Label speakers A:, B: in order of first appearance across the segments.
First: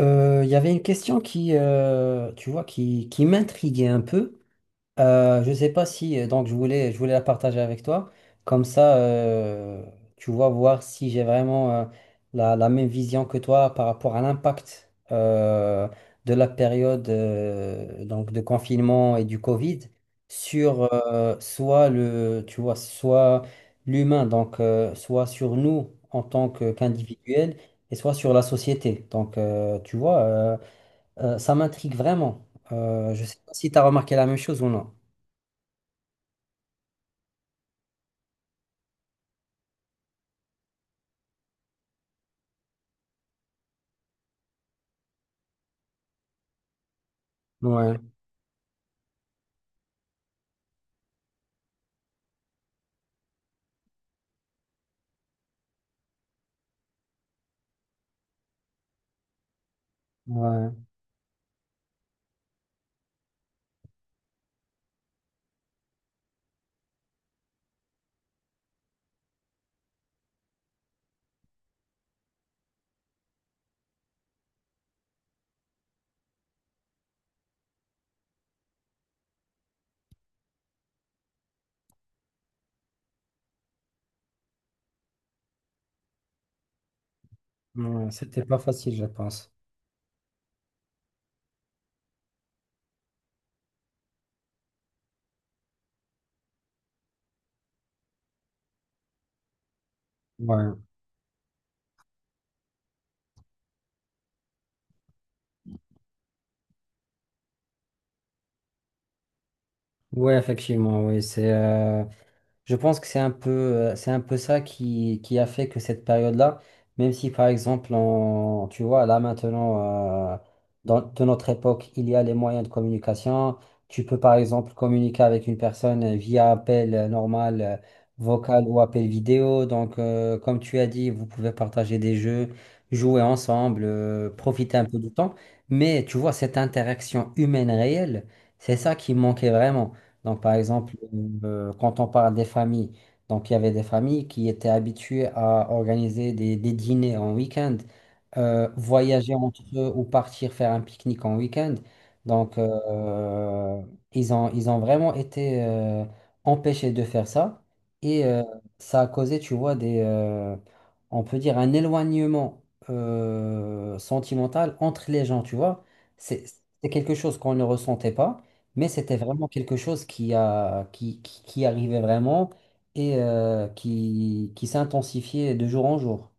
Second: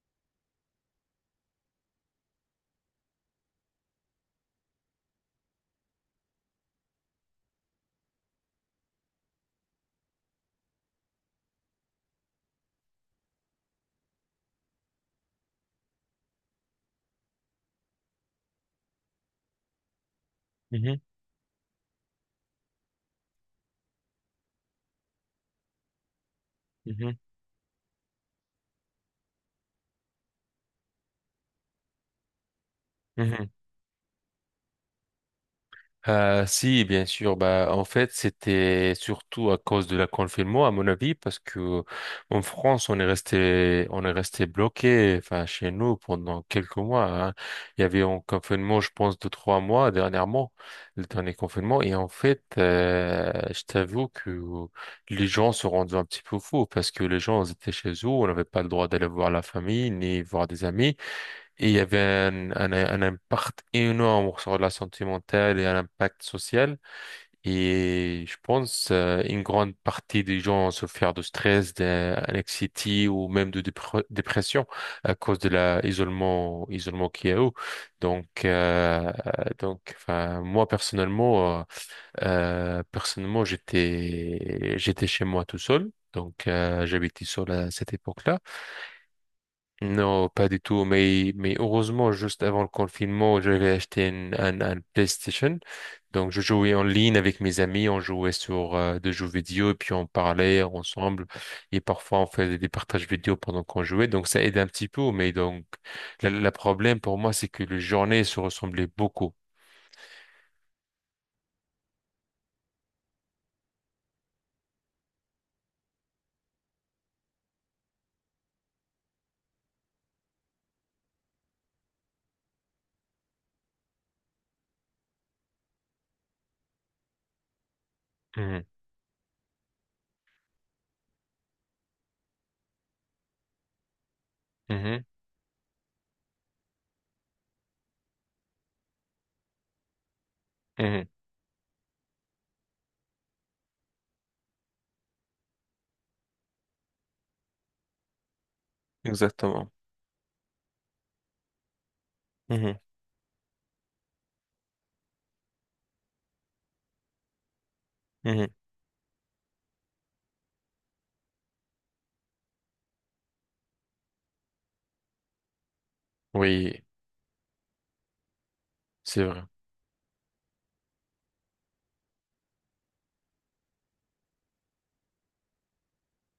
A: Il y avait une question qui, tu vois, qui m'intriguait un peu. Je sais pas si donc je voulais la partager avec toi comme ça tu vois voir si j'ai vraiment la même vision que toi par rapport à l'impact de la période donc de confinement et du Covid sur
B: Mhm,
A: soit le tu vois soit l'humain donc soit sur nous en tant que
B: mhm,
A: qu'individuel et soit sur la société donc ça m'intrigue vraiment. Je sais
B: mhm.
A: pas si tu as remarqué la même chose ou non.
B: Ah, si, bien sûr. Bah, en fait, c'était surtout à cause de la confinement, à mon avis, parce que en France, on est resté bloqué, enfin, chez nous pendant quelques mois. Hein. Il y
A: Ouais,
B: avait un confinement, je pense, de 3 mois dernièrement, le dernier confinement. Et en fait, je t'avoue que les gens se rendaient un petit peu fous parce que les gens ils étaient chez eux, on n'avait pas le droit d'aller voir la famille ni voir des
A: ouais,
B: amis. Et il y avait un impact énorme sur la santé mentale et un impact social. Et je pense une grande partie des gens ont souffert de stress, d'anxiété ou même de dépression à cause de l'isolement isolement qu'il y a eu. Donc, euh, donc, enfin, moi personnellement, personnellement j'étais chez moi tout seul. Donc, j'habitais seul à cette
A: ouais,
B: époque-là.
A: c'était pas facile, je pense.
B: Non, pas du tout. Mais heureusement, juste avant le confinement, j'avais acheté un PlayStation. Donc, je jouais en ligne avec mes amis. On jouait sur des jeux vidéo et puis on parlait
A: Ouais,
B: ensemble. Et parfois, on faisait des partages vidéo pendant qu'on jouait. Donc, ça aide un petit peu. Mais donc, le problème pour moi, c'est que les journées se ressemblaient beaucoup.
A: ouais, effectivement, oui, c'est je pense que c'est un peu ça qui a fait que cette période-là, même si par exemple, tu vois, là maintenant, dans, de notre époque, il y a les moyens de communication. Tu peux par exemple communiquer avec une personne via appel normal,
B: Mhm,
A: vocal ou appel vidéo. Donc, comme tu as dit, vous pouvez partager des jeux, jouer ensemble, profiter un peu
B: mhm,
A: du temps. Mais tu vois, cette interaction humaine réelle, c'est ça qui manquait vraiment. Donc, par exemple,
B: mhm.
A: quand on parle des familles, donc il y avait des familles qui étaient habituées à organiser des dîners en week-end, voyager entre
B: Exactement.
A: eux ou partir faire un pique-nique en week-end. Donc,
B: Mhm,
A: ils ont vraiment été empêchés de faire ça. Et
B: mhm.
A: ça a causé, tu vois, on peut dire un éloignement sentimental entre les gens, tu vois. C'est
B: Oui,
A: c'est quelque chose qu'on ne ressentait pas. Mais c'était
B: c'est vrai.
A: vraiment quelque chose qui arrivait vraiment et qui s'intensifiait de jour en jour.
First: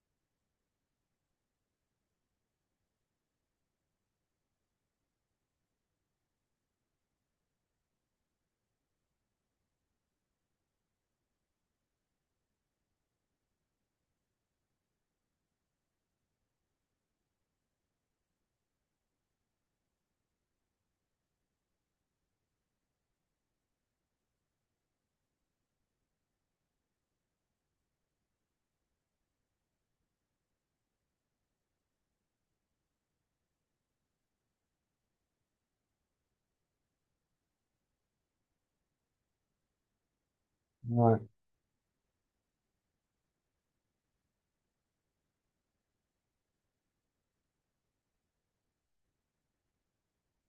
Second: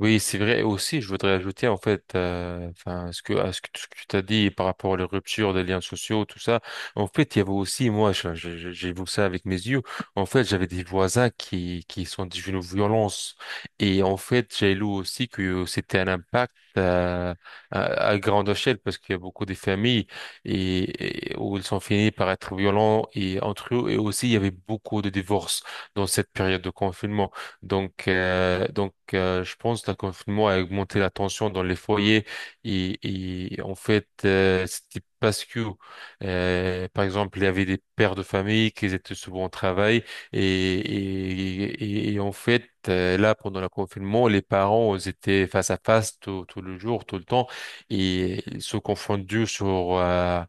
B: Oui, c'est vrai. Et aussi, je voudrais ajouter, en fait, enfin, ce que, à ce que, tout ce que tu as dit par rapport aux ruptures des liens sociaux, tout ça. En fait, il y avait aussi, moi, j'ai vu ça avec mes yeux. En fait, j'avais des voisins qui sont devenus violents. Et en fait, j'ai lu aussi que c'était un impact, à grande échelle parce qu'il y a beaucoup de familles et où ils sont finis par être violents et entre eux. Et aussi, il y avait beaucoup de divorces dans cette période de confinement. Donc, je pense que le confinement a augmenté la tension dans les foyers et en fait, c'était parce que, par exemple, il y avait des pères de famille qui étaient souvent au travail et,
A: Ouais,
B: et, et en fait, là, pendant le confinement, les parents ils étaient face à face tout le jour, tout le temps et ils se confondaient sur... euh,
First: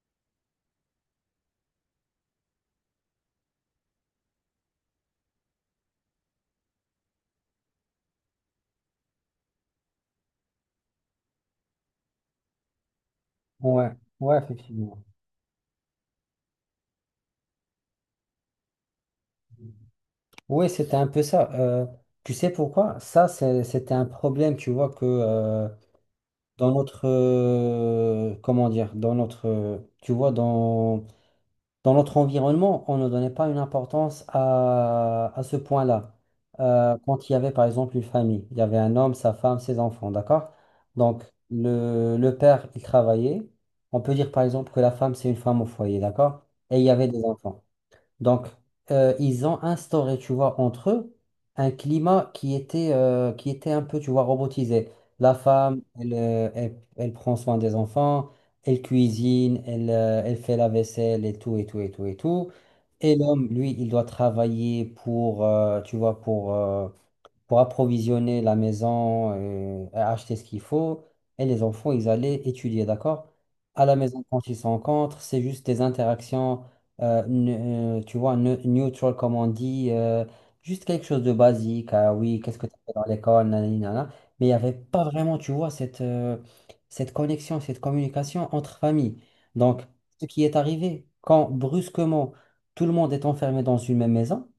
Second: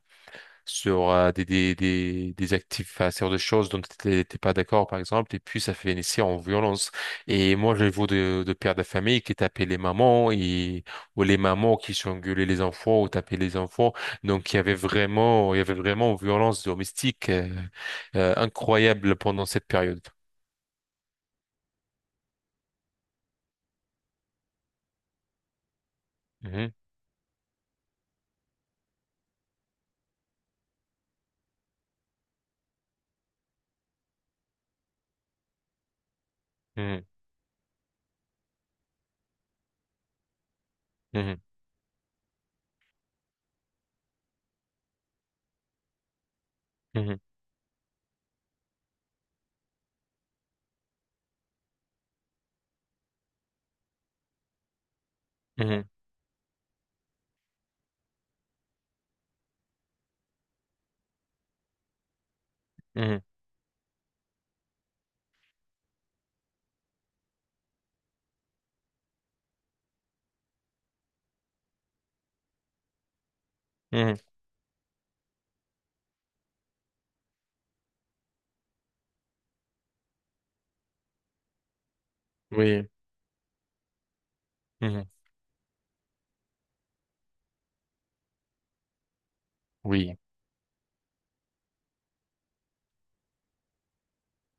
B: sur euh, des actifs, enfin, sur des choses dont tu n'étais pas d'accord, par exemple, et puis ça fait finissait en violence. Et moi, je vois de pères de famille qui tapaient les mamans, ou les mamans qui s'engueulaient les enfants, ou tapaient les
A: ouais,
B: enfants.
A: ouais,
B: Donc, il y avait
A: effectivement.
B: vraiment, il y avait vraiment une violence domestique incroyable pendant cette période.
A: Ouais, c'était un peu ça. Tu sais pourquoi? Ça, c'était un problème, tu vois, que dans
B: Mhm,
A: notre, comment dire, dans notre, tu vois, dans notre environnement, on ne donnait pas une importance à ce point-là.
B: mhm,
A: Quand il y avait par exemple une famille, il y avait un homme, sa femme, ses enfants, d'accord? Donc le père, il travaillait. On peut dire par exemple que la femme, c'est une femme au foyer, d'accord? Et il y avait
B: mhm,
A: des enfants. Donc, ils ont instauré, tu vois, entre eux, un climat qui était un peu, tu vois, robotisé. La femme,
B: mhm,
A: elle, elle, elle prend soin des enfants, elle cuisine, elle, elle fait la vaisselle et tout, et tout, et tout, et tout. Et
B: mhm,
A: l'homme, lui, il doit travailler pour, tu vois, pour approvisionner la maison, et acheter ce qu'il faut, et les enfants, ils allaient étudier, d'accord? À la
B: mhm, mhm.
A: maison, quand ils se rencontrent, c'est juste des interactions, tu vois, neutral, comme on dit, juste quelque chose de basique. Ah oui, qu'est-ce que tu
B: Oui,
A: fait dans l'école, nanani, nanana. Mais il n'y avait pas
B: mhm,
A: vraiment, tu vois, cette, cette connexion, cette communication entre familles. Donc,
B: oui,
A: ce qui est arrivé, quand brusquement, tout le monde est enfermé dans une même maison,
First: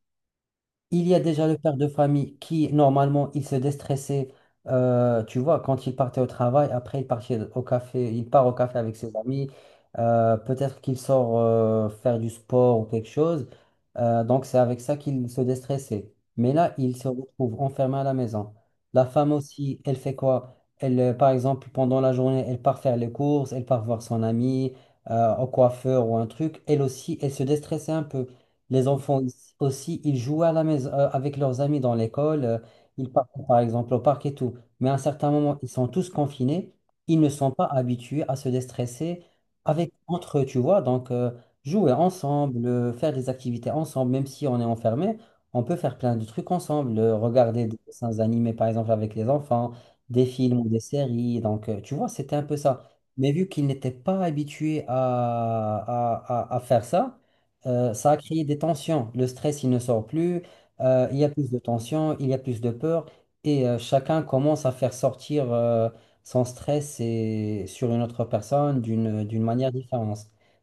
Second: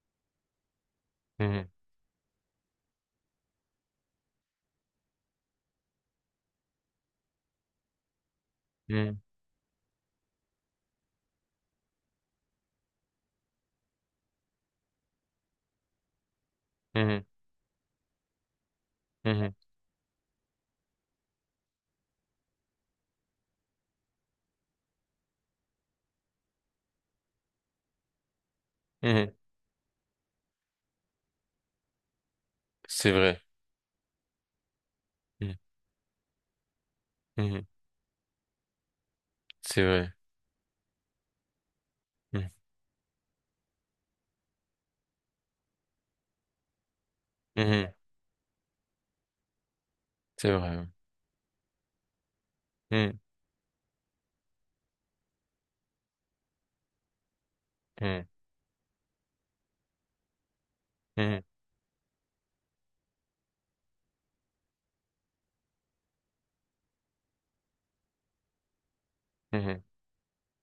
A: il y a déjà le
B: mhm,
A: père de famille qui, normalement, il se déstressait, tu vois, quand il partait au travail. Après, il partait au café, il part au café avec ses
B: mhm,
A: amis. Peut-être qu'il sort faire du sport ou quelque chose. Donc, c'est avec ça qu'il se déstressait. Mais là, il se
B: mhm,
A: retrouve enfermé à la maison. La femme
B: mhm,
A: aussi, elle fait quoi? Elle, par exemple, pendant la journée, elle part faire les courses, elle part voir son ami, au coiffeur ou un truc. Elle aussi, elle se déstressait un peu. Les enfants
B: mhm.
A: ici aussi, ils jouent à la maison, avec leurs amis dans l'école, ils
B: C'est
A: partent
B: vrai.
A: par exemple au parc et tout. Mais à un certain moment,
B: Mhm,
A: ils sont tous confinés, ils ne sont pas
B: mhm.
A: habitués à se déstresser
B: C'est
A: avec
B: vrai.
A: entre eux, tu vois. Donc, jouer
B: Mhm.
A: ensemble, faire des activités ensemble, même si on est enfermé, on peut faire plein de trucs ensemble, regarder des
B: Mhm.
A: dessins animés par exemple avec les enfants, des
B: C'est
A: films ou des
B: vrai.
A: séries. Donc, tu vois, c'était un peu ça.
B: Mhm.
A: Mais vu qu'ils n'étaient pas habitués à, à faire ça, ça a
B: Mhm.
A: créé des tensions. Le stress, il ne sort plus. Il y a
B: Mhm.
A: plus de tensions, il y a plus de peur. Et chacun commence à faire sortir son stress et, sur une autre personne d'une manière
B: Mhm.
A: différente.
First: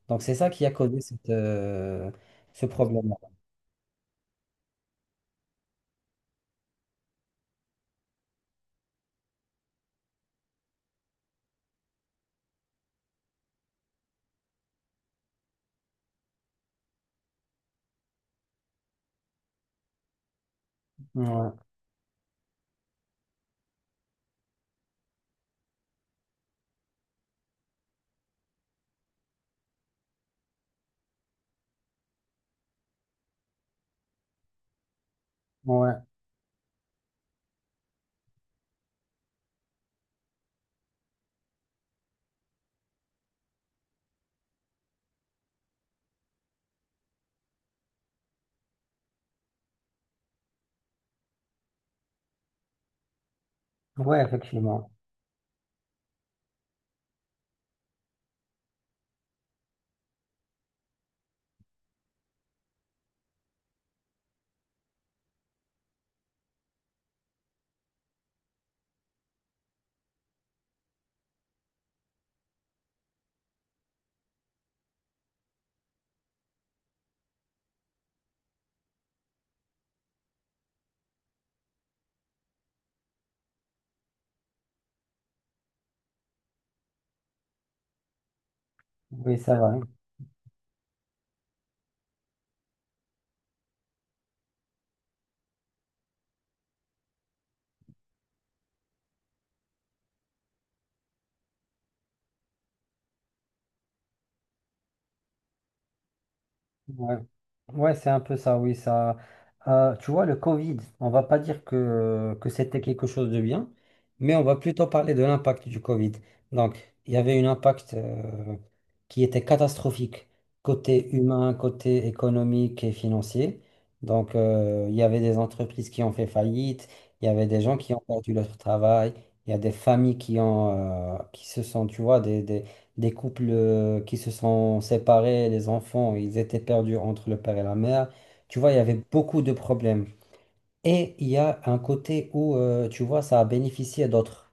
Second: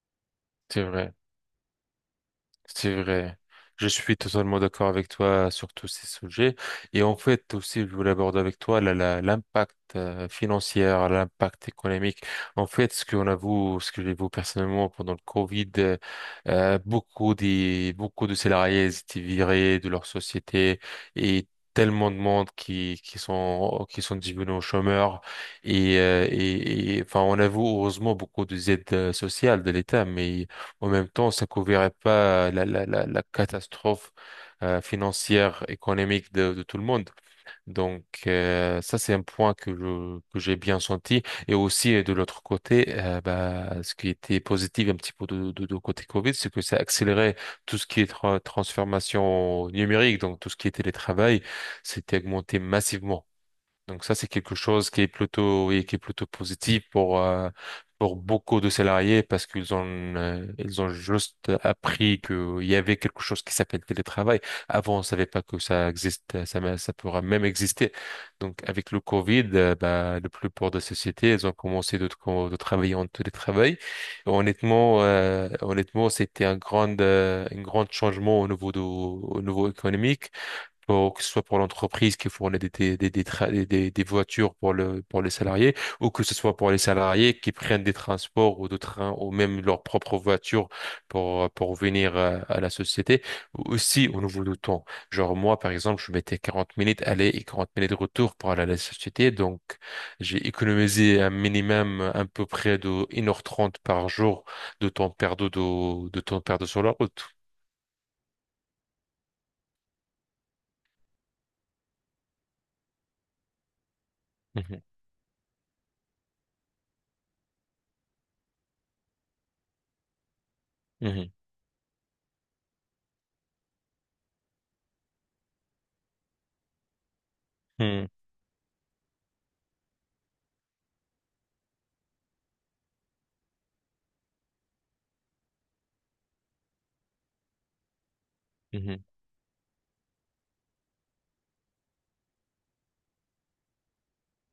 A: Donc, c'est ça qui a
B: C'est
A: causé
B: vrai.
A: cette, ce
B: C'est
A: problème-là.
B: vrai. Je suis totalement d'accord avec toi sur tous ces sujets. Et en fait, aussi, je voulais aborder avec toi l'impact financier, l'impact économique. En fait, ce qu'on a vu, ce que j'ai vu personnellement pendant le Covid, beaucoup de salariés étaient virés de leur société et
A: Ouais,
B: tellement de monde qui sont devenus chômeurs. Et, enfin, on a vu, heureusement, beaucoup des aides sociales de l'État, mais en même temps, ça couvrirait pas la catastrophe financière,
A: ouais,
B: économique de tout le monde. Donc, ça, c'est un point que que j'ai bien senti. Et aussi, de l'autre côté, bah, ce qui était positif un petit peu de côté Covid, c'est que ça accélérait tout ce qui est transformation numérique, donc tout ce qui est télétravail, c'était augmenté massivement. Donc ça,
A: ouais,
B: c'est quelque chose
A: effectivement.
B: qui est plutôt, oui, qui est plutôt positif pour beaucoup de salariés parce qu'ils ont, ils ont juste appris qu'il y avait quelque chose qui s'appelle télétravail. Avant, on savait pas que ça existe, ça pourra même exister. Donc, avec le Covid, bah, le plus pour des sociétés, elles ont commencé de travailler en télétravail. Honnêtement, c'était un grand changement au niveau économique pour, que ce soit pour l'entreprise qui fournit des, tra- des voitures pour les salariés, ou que ce soit pour les salariés qui prennent des transports ou de trains ou
A: Oui, ça
B: même
A: va.
B: leur propre voiture pour venir à la société. Aussi, au niveau du temps. Genre, moi, par exemple, je mettais 40 minutes aller et 40 minutes retour pour aller à la société. Donc, j'ai économisé un minimum à peu près de 1h30 par jour de temps perdu, de temps perdu sur la
A: Ouais,
B: route.
A: Ouais, c'est un peu ça, oui, ça. Tu vois, le Covid, on va pas dire que c'était quelque chose de bien, mais on va
B: Mhm,
A: plutôt parler de l'impact du Covid. Donc, il y avait un impact qui était catastrophique, côté
B: mhm,
A: humain, côté économique et financier. Donc, il y avait des entreprises qui ont fait faillite, il y avait des gens qui ont
B: mhm,
A: perdu leur travail, il y a des familles qui ont, qui se sont, tu vois, des couples qui se sont séparés, les enfants, ils étaient perdus entre le père et la mère. Tu vois, il y avait beaucoup de problèmes. Et il y a un côté où, tu vois, ça a bénéficié d'autres.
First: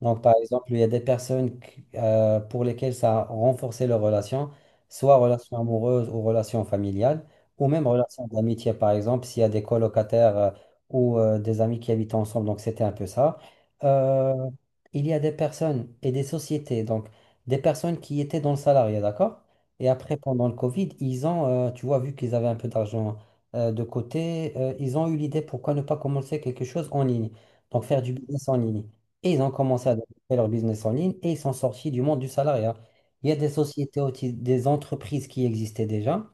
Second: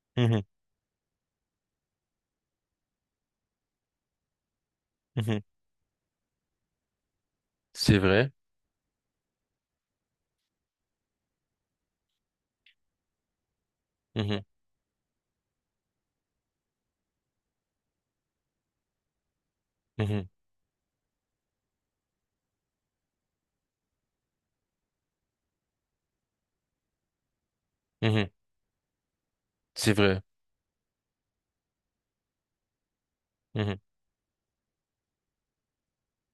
A: Donc,
B: mhm,
A: par
B: mhm,
A: exemple, il y a des personnes pour lesquelles ça a renforcé leur relation, soit
B: mhm.
A: relation amoureuse ou relation familiale, ou même
B: C'est
A: relation
B: vrai.
A: d'amitié, par exemple, s'il y a des colocataires ou des amis qui habitent ensemble. Donc, c'était un peu ça. Euh,
B: Mhm,
A: il y a des personnes et des sociétés, donc des personnes qui étaient dans le salariat, d'accord? Et après,
B: mhm,
A: pendant le Covid, ils ont, tu vois, vu qu'ils avaient un peu d'argent de côté, ils ont eu l'idée pourquoi ne pas commencer quelque chose en ligne, donc faire du
B: mhm.
A: business en ligne. Et ils ont commencé à
B: C'est vrai.
A: développer leur business en ligne et ils sont sortis du monde du salariat. Il y a des
B: Mhm,
A: sociétés, des entreprises qui existaient déjà,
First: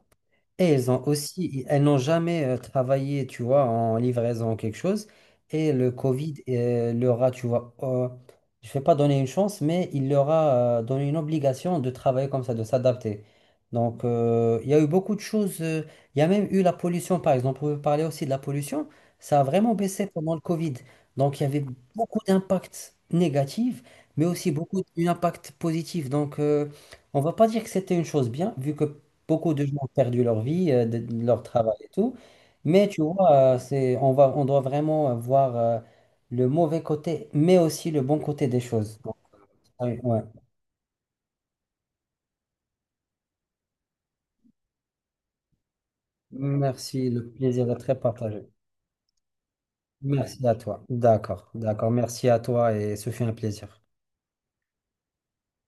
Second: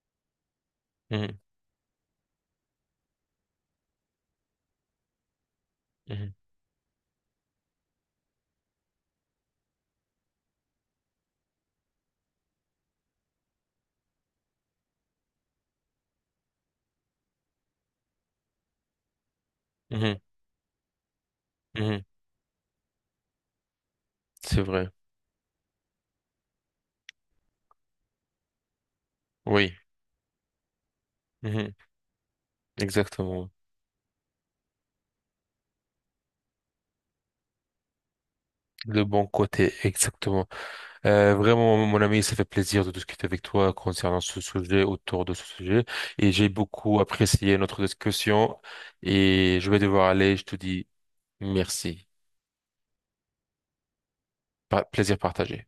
A: et elles ont
B: mhm,
A: aussi, elles n'ont jamais travaillé, tu vois, en livraison ou quelque chose. Et le Covid
B: mhm,
A: euh, leur a, tu vois, je ne vais pas donner une chance, mais il leur a donné une obligation de travailler comme ça, de s'adapter. Donc, il y a eu beaucoup de choses. Il y a même eu la pollution, par exemple. On peut parler aussi de la pollution. Ça a vraiment baissé
B: mhm,
A: pendant le Covid. Donc, il y avait
B: mhm.
A: beaucoup d'impacts négatifs, mais aussi
B: C'est
A: beaucoup
B: vrai.
A: d'impacts positifs. Donc, on ne va pas dire que c'était une chose bien, vu que beaucoup de gens
B: Oui.
A: ont perdu leur vie, de leur
B: Mhm.
A: travail et tout. Mais tu vois,
B: Exactement.
A: c'est, on va, on doit vraiment voir le mauvais côté, mais aussi le bon côté des choses.
B: Le
A: Donc,
B: bon côté,
A: ouais. Ouais.
B: exactement. Vraiment, mon ami, ça fait plaisir de discuter avec toi concernant ce sujet, autour de ce sujet. Et j'ai beaucoup
A: Merci, le
B: apprécié
A: plaisir est
B: notre
A: très partagé.
B: discussion. Et je vais devoir aller.
A: Merci
B: Je te
A: à toi.
B: dis
A: D'accord, d'accord.
B: merci.
A: Merci à toi et ce fut un plaisir.
B: Plaisir partagé.